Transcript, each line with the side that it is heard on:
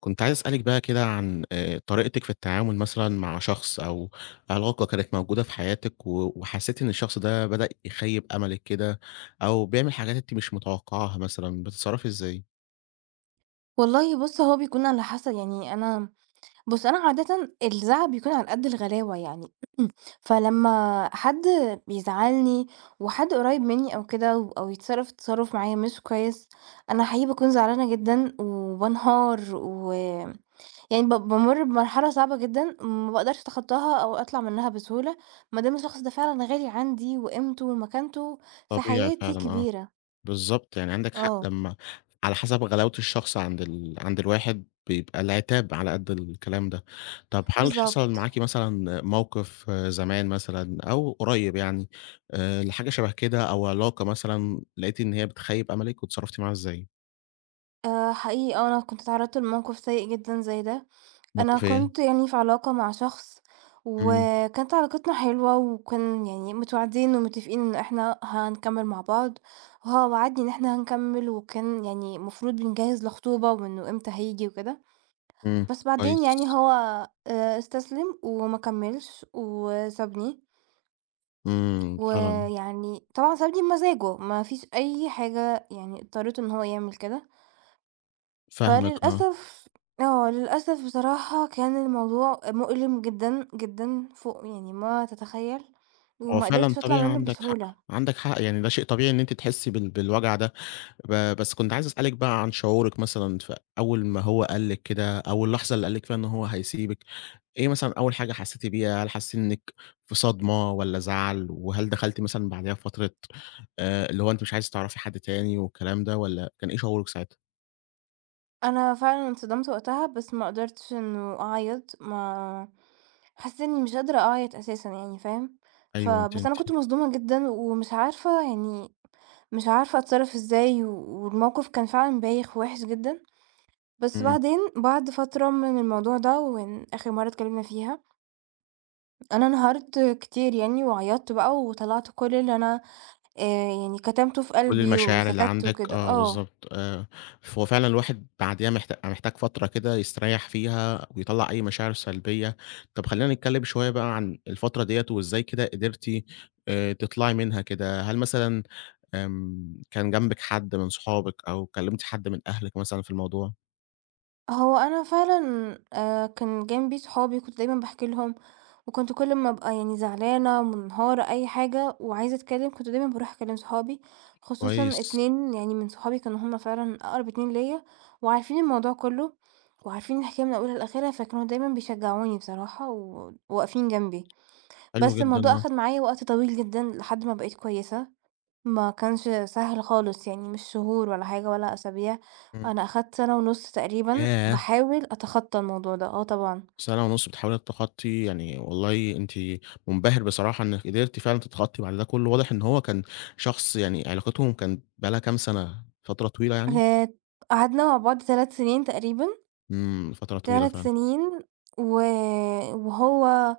left: كنت عايز أسألِك بقى كده عن طريقتِك في التعامل مثلًا مع شخص أو علاقة كانت موجودة في حياتِك و وحسيتِ إن الشخص ده بدأ يخيّب أملِك كده أو بيعمل حاجات أنتِ مش متوقعاها مثلًا، بتتصرّفي إزاي؟
right: والله بُص، هو بيكون على حسب يعني أنا بُص، أنا عادةً الزعل بيكون على قد الغلاوة يعني، فلمّا حد بيزعّلني وحد قريّب منّي أو كده أو يتصرّف تصرُّف معايا مش كويس، أنا حقيقي باكون زعلانة جدًا وبانهار و يعني بامُر بمرحلة صعبة جدًا ما باقدرش أتخطّاها أو أطلع منّها بسهولة ما دام الشخص ده فعلًا غالي عندي وقيمته ومكانته في
left: طبيعي
right: حياتي
left: فعلًا، آه.
right: كبيرة.
left: بالضبط، يعني عندك حق
right: آه،
left: لمّا على حسب غلاوة الشخص عند الواحد بيبقى العتاب على قد الكلام ده. طب هل حصل
right: بالضبط.
left: معاكِ مثلًا موقف آه، زمان مثلًا أو قريب يعني لحاجة شبه كده أو علاقة مثلًا لقيتِ إن هي بتخيّب أملِك واتصرّفتِ معاها إزاي؟
right: حقيقي آه، أنا كنت اتعرّضت لموقف سيء جدًا زي ده، أنا
left: موقف إيه؟
right: كنت يعني في علاقة مع شخص،
left: إمم،
right: وكانت علاقتنا حلوة وكان يعني متوعدين ومتفقين إن إحنا هنكمّل مع بعض، وهو وعدني إن إحنا هنكمّل وكان يعني المفروض بنجهّز لخطوبة وإنه إمتى هييجي وكده،
left: إمم،
right: بس بعدين يعني
left: كويس.
right: هو استسلم وما كمّلش وسابني،
left: إمم، فعلًا
right: ويعني طبعًا سابني بمزاجه ما فيش أي حاجة يعني اضطرّته إن هو يعمل كده.
left: فاهمِك آه.
right: فللأسف آه، للأسف بصراحة كان الموضوع مؤلم جدًا، جدًا فوق يعني ما تتخيّل،
left: هو
right: وما
left: فعلًا
right: قدرتش أطلع
left: طبيعي
right: منّه
left: عندك حق،
right: بسهولة.
left: عندك حق، يعني ده شيء طبيعي إن أنتِ تحسّي بالوجع ده. بس كنت عايز أسألِك بقى عن شعورِك مثلًا في أول ما هو قال لِك كده، أو اللحظة اللي قال لِك فيها إن هو هيسيبِك، إيه مثلًا أول حاجة حسيتِ بيها؟ هل حسيتِ إنِك في صدمة والّا زعل؟ وهل دخلتِ مثلًا بعديها في فترة اللي هو أنتِ مش عايزة تعرفي حد تاني والكلام ده والّا كان إيه شعورِك ساعتها؟
right: أنا فعلًا انصدمت وقتها، بس ما قدرتش إنه أعيّط، ما حسّيت إنّي مش قادرة أعيّط أساسًا يعني فاهم،
left: أيوه، أنتِ
right: بس أنا
left: أنتِ
right: كنت مصدومة جدًا ومش عارفة يعني مش عارفة أتصرّف إزاي، والموقف كان فعلًا بايخ ووحِش جدًا، بس
left: إمم.
right: بعدين بعد فترة من الموضوع ده ومن آخر مرّة اتكلّمنا فيها أنا انهارت كتير يعني وعيطت بقى وطلعت كل اللي أنا آآ يعني كتمته في
left: كل
right: قلبي
left: المشاعر اللي
right: وسكت
left: عندك
right: وكده،
left: آه،
right: آه.
left: بالضبط آه، هو فعلًا الواحد بعديها محتاج فترة كده يستريّح فيها ويطلّع أي مشاعر سلبية. طب خلّينا نتكلّم شوية بقى عن الفترة ديّة وإزاي كده قدرتِ تطلعي منها كده، هل مثلًا كان جنبِك حد من صحابِك أو كلّمتِ حد من أهلِك مثلًا في الموضوع؟
right: هو أنا فعلًا كان جنبي صحابي كنت دايمًا باحكي لهم، وكنت كل ما أبقى يعني زعلانة، منهارة، أي حاجة وعايزة أتكلم كنت دايمًا باروح أكلم صحابي، خصوصًا
left: كويس،
right: 2 يعني من صحابي كانوا هم فعلًا أقرب 2 ليّا وعارفين الموضوع كله، وعارفين الحكاية من أولها لآخرها، فكانوا دايمًا بيشجعوني بصراحة و واقفين جنبي.
left: حلو
right: بس
left: جدًا
right: الموضوع
left: آه،
right: أخد معايا وقت طويل جدًا لحد ما بقيت كويسة، ما كانش سهل خالص يعني مش شهور ولا حاجة ولا أسابيع،
left: إمم،
right: أنا أخدت سنة ونُص تقريبًا
left: ياه!
right: باحاول أتخطى الموضوع ده، آه طبعًا،
left: سنة ونُص بتحاولي تتخطّي يعني والله أنتِ مُنبهر بصراحة إنِّك قدرتِ فعلًا تتخطّي بعد ده كُلّه، واضح إن هو كان شخص يعني علاقتهم كانت بقى لها كام سنة، فترة طويلة يعني؟
right: آآ قعدنا مع بعض 3 سنين تقريبًا،
left: إمم، فترة طويلة
right: 3
left: فعلًا.
right: سنين و وهو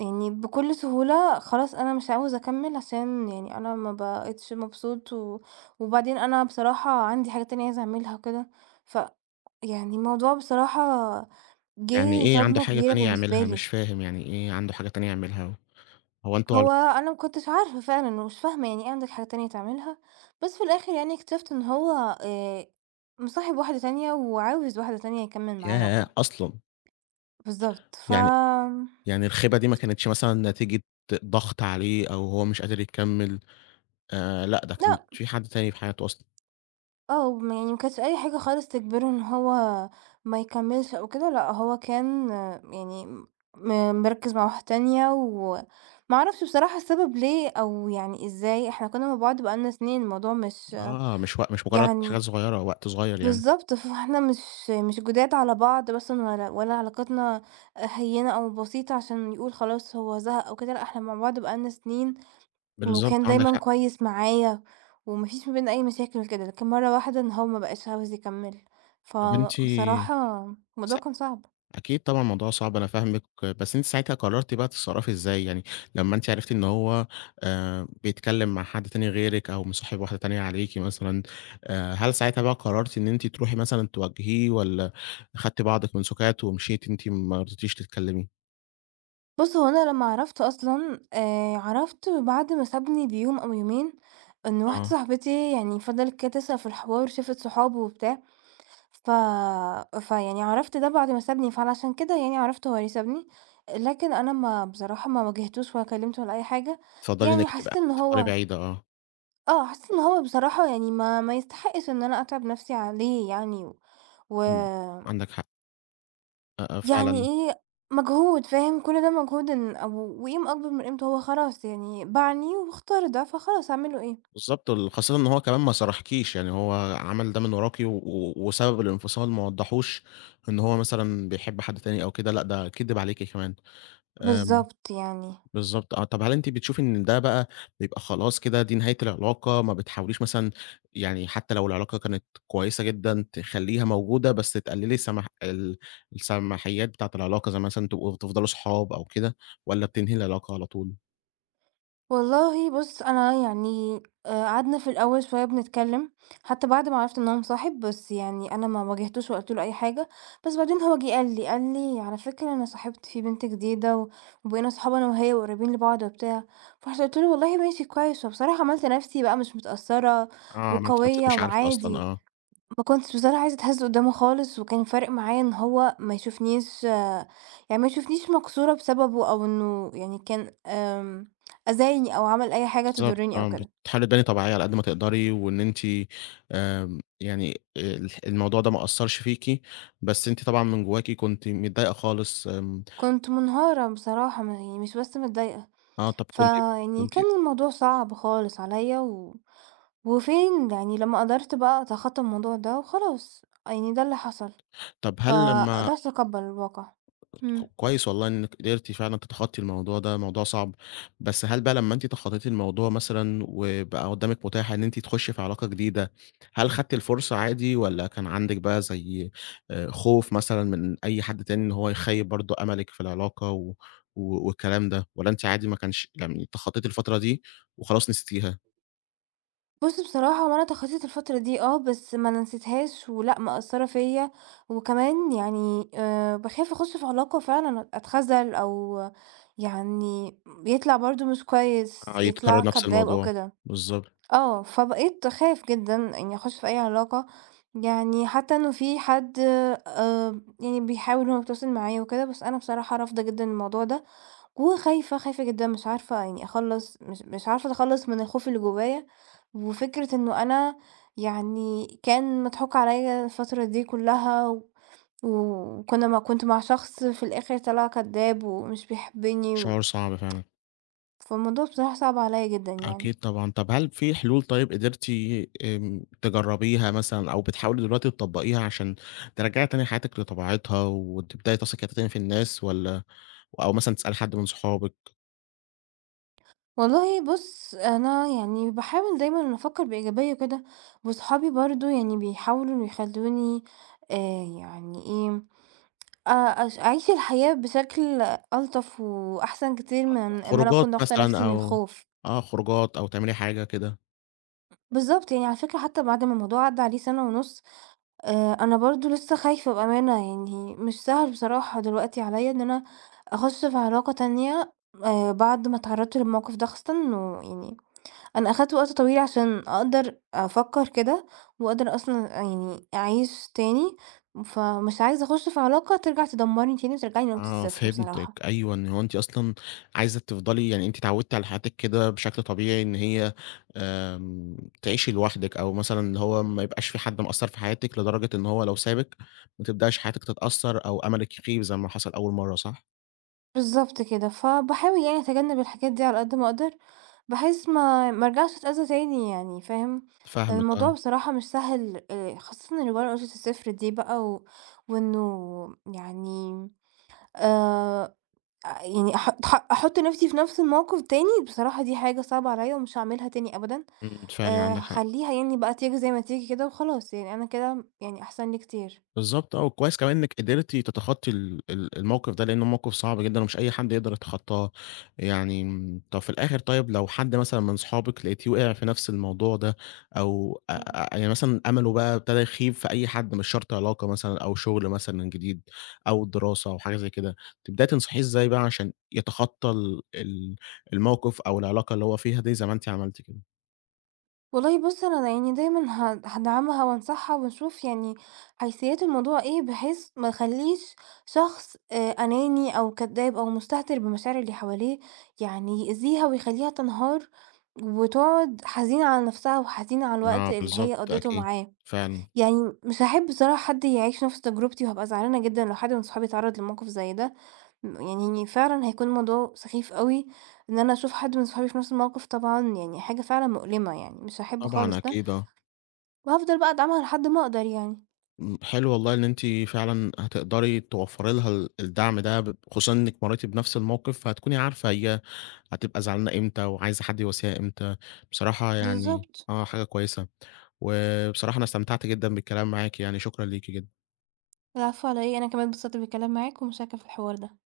right: يعني بكل سهولة خلاص أنا مش عاوز أكمّل عشان يعني أنا ما بقيتش مبسوط وبعدين أنا بصراحة عندي حاجات تانية عايزة أعملها وكده، ف يعني الموضوع بصراحة
left: يعني
right: جه
left: إيه عنده
right: صدمة
left: حاجة
right: كبيرة
left: تانية
right: بالنسبة
left: يعملها؟
right: لي،
left: مش فاهم يعني إيه عنده حاجة تانية يعملها؟ هو أنتم
right: هو
left: علاق
right: أنا ما كنتش عارفة فعلًا ومش فاهمة يعني إيه عندك حاجة تانية تعملها، بس في الآخر يعني اكتشفت إن هو آآ، مصاحب واحدة تانية وعاوز واحدة تانية يكمّل معاها وكده،
left: ياه! أصلًا،
right: بالضبط
left: يعني يعني الخيبة دي ما كانتش مثلًا نتيجة ضغط عليه أو هو مش قادر يكمّل، لأ ده كان
right: لأ،
left: في حد تاني في حياته أصلًا.
right: آه، ما كانتش أي حاجة خالص تجبره إن هو ما يكمّلش أو كده، لأ هو كان آه، يعني مركّز مع واحدة تانية وما أعرفش بصراحة السبب ليه أو يعني إزاي، إحنا كنا مع بعض بقى لنا سنين الموضوع مش
left: آه، مش مجرّد حاجات
right: يعني
left: صغيرة، وقت صغير يعني.
right: بالضبط، فإحنا مش جداد على بعض مثلًا ولا علاقتنا هيّنة أو بسيطة عشان يقول خلاص هو زهق أو كده، لأ إحنا مع بعض بقى لنا سنين،
left: بالضبط،
right: وكان
left: عندِك
right: دايمًا
left: حق.
right: كويس معايا وما فيش ما بيننا أي مشاكل وكده، لكن مرّة واحدة إن هو ما بقاش عاوز يكمّل،
left: طب أنتِ
right: فبصراحة
left: س
right: الموضوع كان صعب.
left: أكيد طبعًا الموضوع صعب أنا فاهمِك، بس أنتِ ساعتها قررتِ بقى تتصرّفي إزاي؟ يعني لمّا أنتِ عرفتِ إن هو بيتكلم مع حد تاني غيرِك أو مصاحب واحدة تانية عليكِ مثلًا، هل ساعتها بقى قررتِ إن أنتِ تروحي مثلًا تواجهيه والّا خدتِ بعضِك من سُكات ومشيتِ أنتِ ما رضيتيش تتكلمي؟
right: بُص، هو أنا لمّا عرفت أصلًا عرفت بعد ما سابني بيوم أو يومين، إن واحدة
left: آه،
right: صاحبتي يعني فضلت كده تسأل في الحوار، شافت صحابه وبتاع، ف فيعني عرفت ده بعد ما سابني، فعلشان كده يعني عرفت هو ليه سابني، لكن أنا ما بصراحة ما واجهتوش ولا كلمته ولا أي حاجة،
left: تفضّلي
right: يعني
left: إنِّك
right: حسيت
left: تبقى
right: إن
left: تفضلي
right: هو
left: بعيدة آه،
right: آه، حسيت إن هو بصراحة يعني ما يستحقش إن أنا أتعب نفسي عليه يعني،
left: إمم،
right: و...
left: عندك حق، آه، آه،
right: يعني
left: فعلًا.
right: إيه مجهود فاهم؟ كل ده مجهود أو وقيمة أكبر من قيمته، هو خلاص يعني باعني واختار ده، فخلاص أعمل له إيه؟
left: بالضبط، خاصةً إن هو كمان ما صارحكيش، يعني هو عمل ده من وراكِ و و وسبب الانفصال ما وضّحوش إن هو مثلًا بيحب حد تاني أو كده، لأ ده كدِب عليكِ كمان. آمم،
right: بالضبط يعني.
left: بالضبط آه، طَب هل أنتِ بتشوفي إن ده بقى بيبقى خلاص كده دي نهاية العلاقة، ما بتحاوليش مثلًا يعني حتى لو العلاقة كانت كويسة جدًا تخلّيها موجودة، بس تقللي سمح ال السماحيات بتاعة العلاقة، زي مثلًا تبقوا تفضلوا صحاب أو كده، والّا بتنهي العلاقة على طول؟
right: والله بُص، أنا يعني قعدنا في الأول شوية بنتكلّم، حتى بعد ما عرفت إن هو مصاحب، بس يعني أنا ما واجهتوش وقُلت له أي حاجة، بس بعدين هو جِه قال لي، قال لي: "على فكرة أنا صاحبت في بنت جديدة وبقينا صحاب أنا وهي وقريبين لبعض وبتاع." فرُحت قُلت له: "والله ماشي كويس." فبصراحة عملت نَفْسي بقى مش متأثّرة
left: آه، ما أنتِ نفسِك
right: وقوية
left: مش عارفة أصلًا،
right: وعادي.
left: آه.
right: ما كنتش بصراحة عايزة أتهز قدّامه خالص، وكان فارق معايا إن هو ما يشوفنيش آه، يعني ما يشوفنيش مكسورة بسببه، أو إنه يعني كان أذاني أو عمل أي حاجة
left: بالضبط
right: تضرني أو
left: آه،
right: كده.
left: بتحاولي تباني طبيعية على قد ما تقدري، وإن أنتِ آمم، يعني الموضوع ده ما أثّرش فيكِ، بس أنتِ طبعًا من جواكِ كنتِ متضايقة خالص، آمم،
right: كنت منهارة بصراحة، يعني مش بس متضايقة،
left: آه، طب كنتِ
right: فيعني
left: كنتِ
right: كان الموضوع صعب خالص عليَّ، وفين يعني لمّا قدرت بقى أتخطى الموضوع ده وخلاص، يعني ده اللي حصل،
left: طب هل لمّا
right: فقدرت أتقبل الواقع.
left: ك
right: إمم.
left: كويس والله إنِّك قدرتِ فعلًا تتخطّي الموضوع ده، موضوع صعب، بس هل بقى لمّا أنتِ تخطّيتِ الموضوع مثلًا وبقى قدّامِك متاح إن أنتِ تخشّي في علاقة جديدة، هل خدتِ الفرصة عادي والّا كان عندِك بقى زي خوف مثلًا من أي حد تاني إن هو يخيّب برضه أملِك في العلاقة و و والكلام ده، والّا أنتِ عادي ما كانش يعني تخطّيتِ الفترة دي وخلاص نسيتيها،
right: بُص بصراحة هو أنا تخطيت الفترة دي آه، بس ما نسيتهاش ولأ مأثّرة فيّا، وكمان يعني باخاف أخُش في علاقة فعلًا أتخَذل أو يعني يطلع برضه مش كويس، يطلع
left: هيتكرر نفس
right: كدّاب أو
left: الموضوع؟
right: كده.
left: بالضبط،
right: آه، فبقيت أخاف جدًا إنّي أخُش في أي علاقة، يعني حتى إنه في حد يعني بيحاول إن هو يتواصل معايا وكده، بس أنا بصراحة رافضة جدًا الموضوع ده وخايفة، خايفة جدًا مش عارفة يعني أخلّص مش عارفة أتخلّص من الخوف اللي جوايا، وفكرة إنه أنا يعني كان مضحوك عليَّ الفترة دي كلّها وكنا كنت مع شخص في الآخر طلع كدّاب ومش بيحبني
left: شعور صعب فعلًا.
right: فالموضوع بصراحة صعب عليَّ جدًا
left: أكيد
right: يعني.
left: طبعًا. طب هل في حلول طيب قدرتِ آمم، تجرّبيها مثلًا أو بتحاولي دلوقتي تطبّقيها عشان ترجّعي تاني حياتِك لطبيعتها وتبدئي تثقي تاني في الناس والّا أو مثلًا تسألي حد من صحابِك،
right: والله بُص، أنا يعني باحاول دايمًا إن أفكّر بإيجابية كده، وصحابي برضه يعني بيحاولوا إنه يخلّوني آآ يعني إيه آآ أعيش الحياة بشكل ألطف وأحسن كتير من إن أنا
left: خروجات
right: أكون ضاغطة نفسي
left: مثلًا
right: من
left: أو
right: الخوف.
left: آه، خروجات أو تعملي حاجة كده؟
right: بالضبط، يعني على فكرة حتى بعد ما الموضوع عدّى عليه سَنة ونُص، أنا برضه لسه خايفة بأمانة، يعني مش سهل بصراحة دلوقتي عليّا إن أنا أخُش في علاقة تانية بعد ما اتعرّضت للموقف ده، خاصةً إنه يعني أنا أخدت وقت طويل عشان أقدر أفكّر كده وأقدر أصلًا يعني أعيش تاني، فمش عايزة أخُش في علاقة ترجع تدمّرني تاني وترجّعني لنقطة
left: آه،
right: الصفر
left: فهمتِك،
right: بصراحة.
left: أيوه، إن هو أنتِ أصلًا عايزة تفضلي يعني أنتِ اتعودتِ على حياتِك كده بشكل طبيعي إن هي آمم، تعيشي لوحدِك أو مثلًا اللي هو ما يبقاش في حد مأثّر في حياتِك لدرجة إن هو لو سابِك ما تبدأش حياتِك تتأثّر أو أملِك يخيب زي ما حصل أول مرّة، صح؟
right: بالضبط كده، فباحاول يعني أتجنب الحاجات دي على قد ما أقدر، بحيث ما أرجعش أتأذى تاني يعني فاهم، لأن
left: فاهمِك آه،
right: الموضوع بصراحة مش سهل خاصةً اللي ورا قشرة الصفر دي بقى وإنه يعني آآ، يعني أح أح أحط نفسي في نفس الموقف تاني بصراحة دي حاجة صعبة عليَّ ومش هاعملها تاني أبدًا،
left: إمم، فعلًا عندِك حق.
right: هاخليها يعني بقى تيجي زي ما تيجي كده وخلاص يعني أنا كده يعني أحسن لي كتير.
left: بالضبط آه، وكويس كمان إنِّك قدرتِ تتخطّي ال ال الموقف ده، لإنه موقف صعب جدًا ومش أي حد يقدر يتخطّاه، يعني طب في الآخر طيب لو حد مثلًا من صحابِك لقيتيه وقع في نفس الموضوع ده أو أ
right: إمم.
left: أ يعني مثلًا أمله بقى ابتدى يخيب في أي حد مش شرط علاقة مثلًا أو شغل مثلًا جديد أو دراسة أو حاجة زي كده، تبدئي تنصحيه إزاي بقى عشان يتخطّى ال ال الموقف أو العلاقة اللي هو فيها دي زي ما أنتِ عملتِ كده؟
right: والله بُص، أنا يعني دايمًا هادعمها وأنصحها ونشوف يعني حيثيات الموضوع إيه، بحيث ما أخلّيش شخص أناني أو كدّاب أو مستهتر بمشاعر اللي حواليه، يعني يأذيها ويخلّيها تنهار وتقعد حزينة على نَفْسها وحزينة على الوقت
left: آه،
right: اللي هي
left: بالضبط
right: قضّيته
left: أكيد،
right: معاه.
left: فعلًا،
right: يعني مش هاحب بصراحة حد يعيش نَفْس تجربتي وهابقى زعلانة جدًا لو حد من صحابي اتعرّض لموقِف زي ده. يعني فعلًا هيكون الموضوع سخيف أوي إن أنا أشوف حد من صحابي في نفس الموقف، طبعًا يعني حاجة فعلًا مؤلمة يعني، مش هاحب خالص
left: طبعًا
right: ده،
left: أكيد، آه.
right: وهافضل بقى أدعمها لحد ما أقدر يعني.
left: إمم، حلو والله إن أنتِ فعلًا هتقدري توفّري لها الدعم ده خصوصًا إنِّك مرّيتِ بنفْس الموقِف، فهتكوني عارفة هي هتبقى زعلانة إمتى وعايزة حد يواسيها إمتى. بصراحة يعني
right: بالضبط.
left: آه، حاجة كويسة، وبصراحة أنا استمتعت جدًا بالكلام معاكِ يعني، شكرًا ليكِ جدًا.
right: العفو على إيه، أنا كمان اتبسطت بالكلام معاك، ومشاركة في الحوار ده.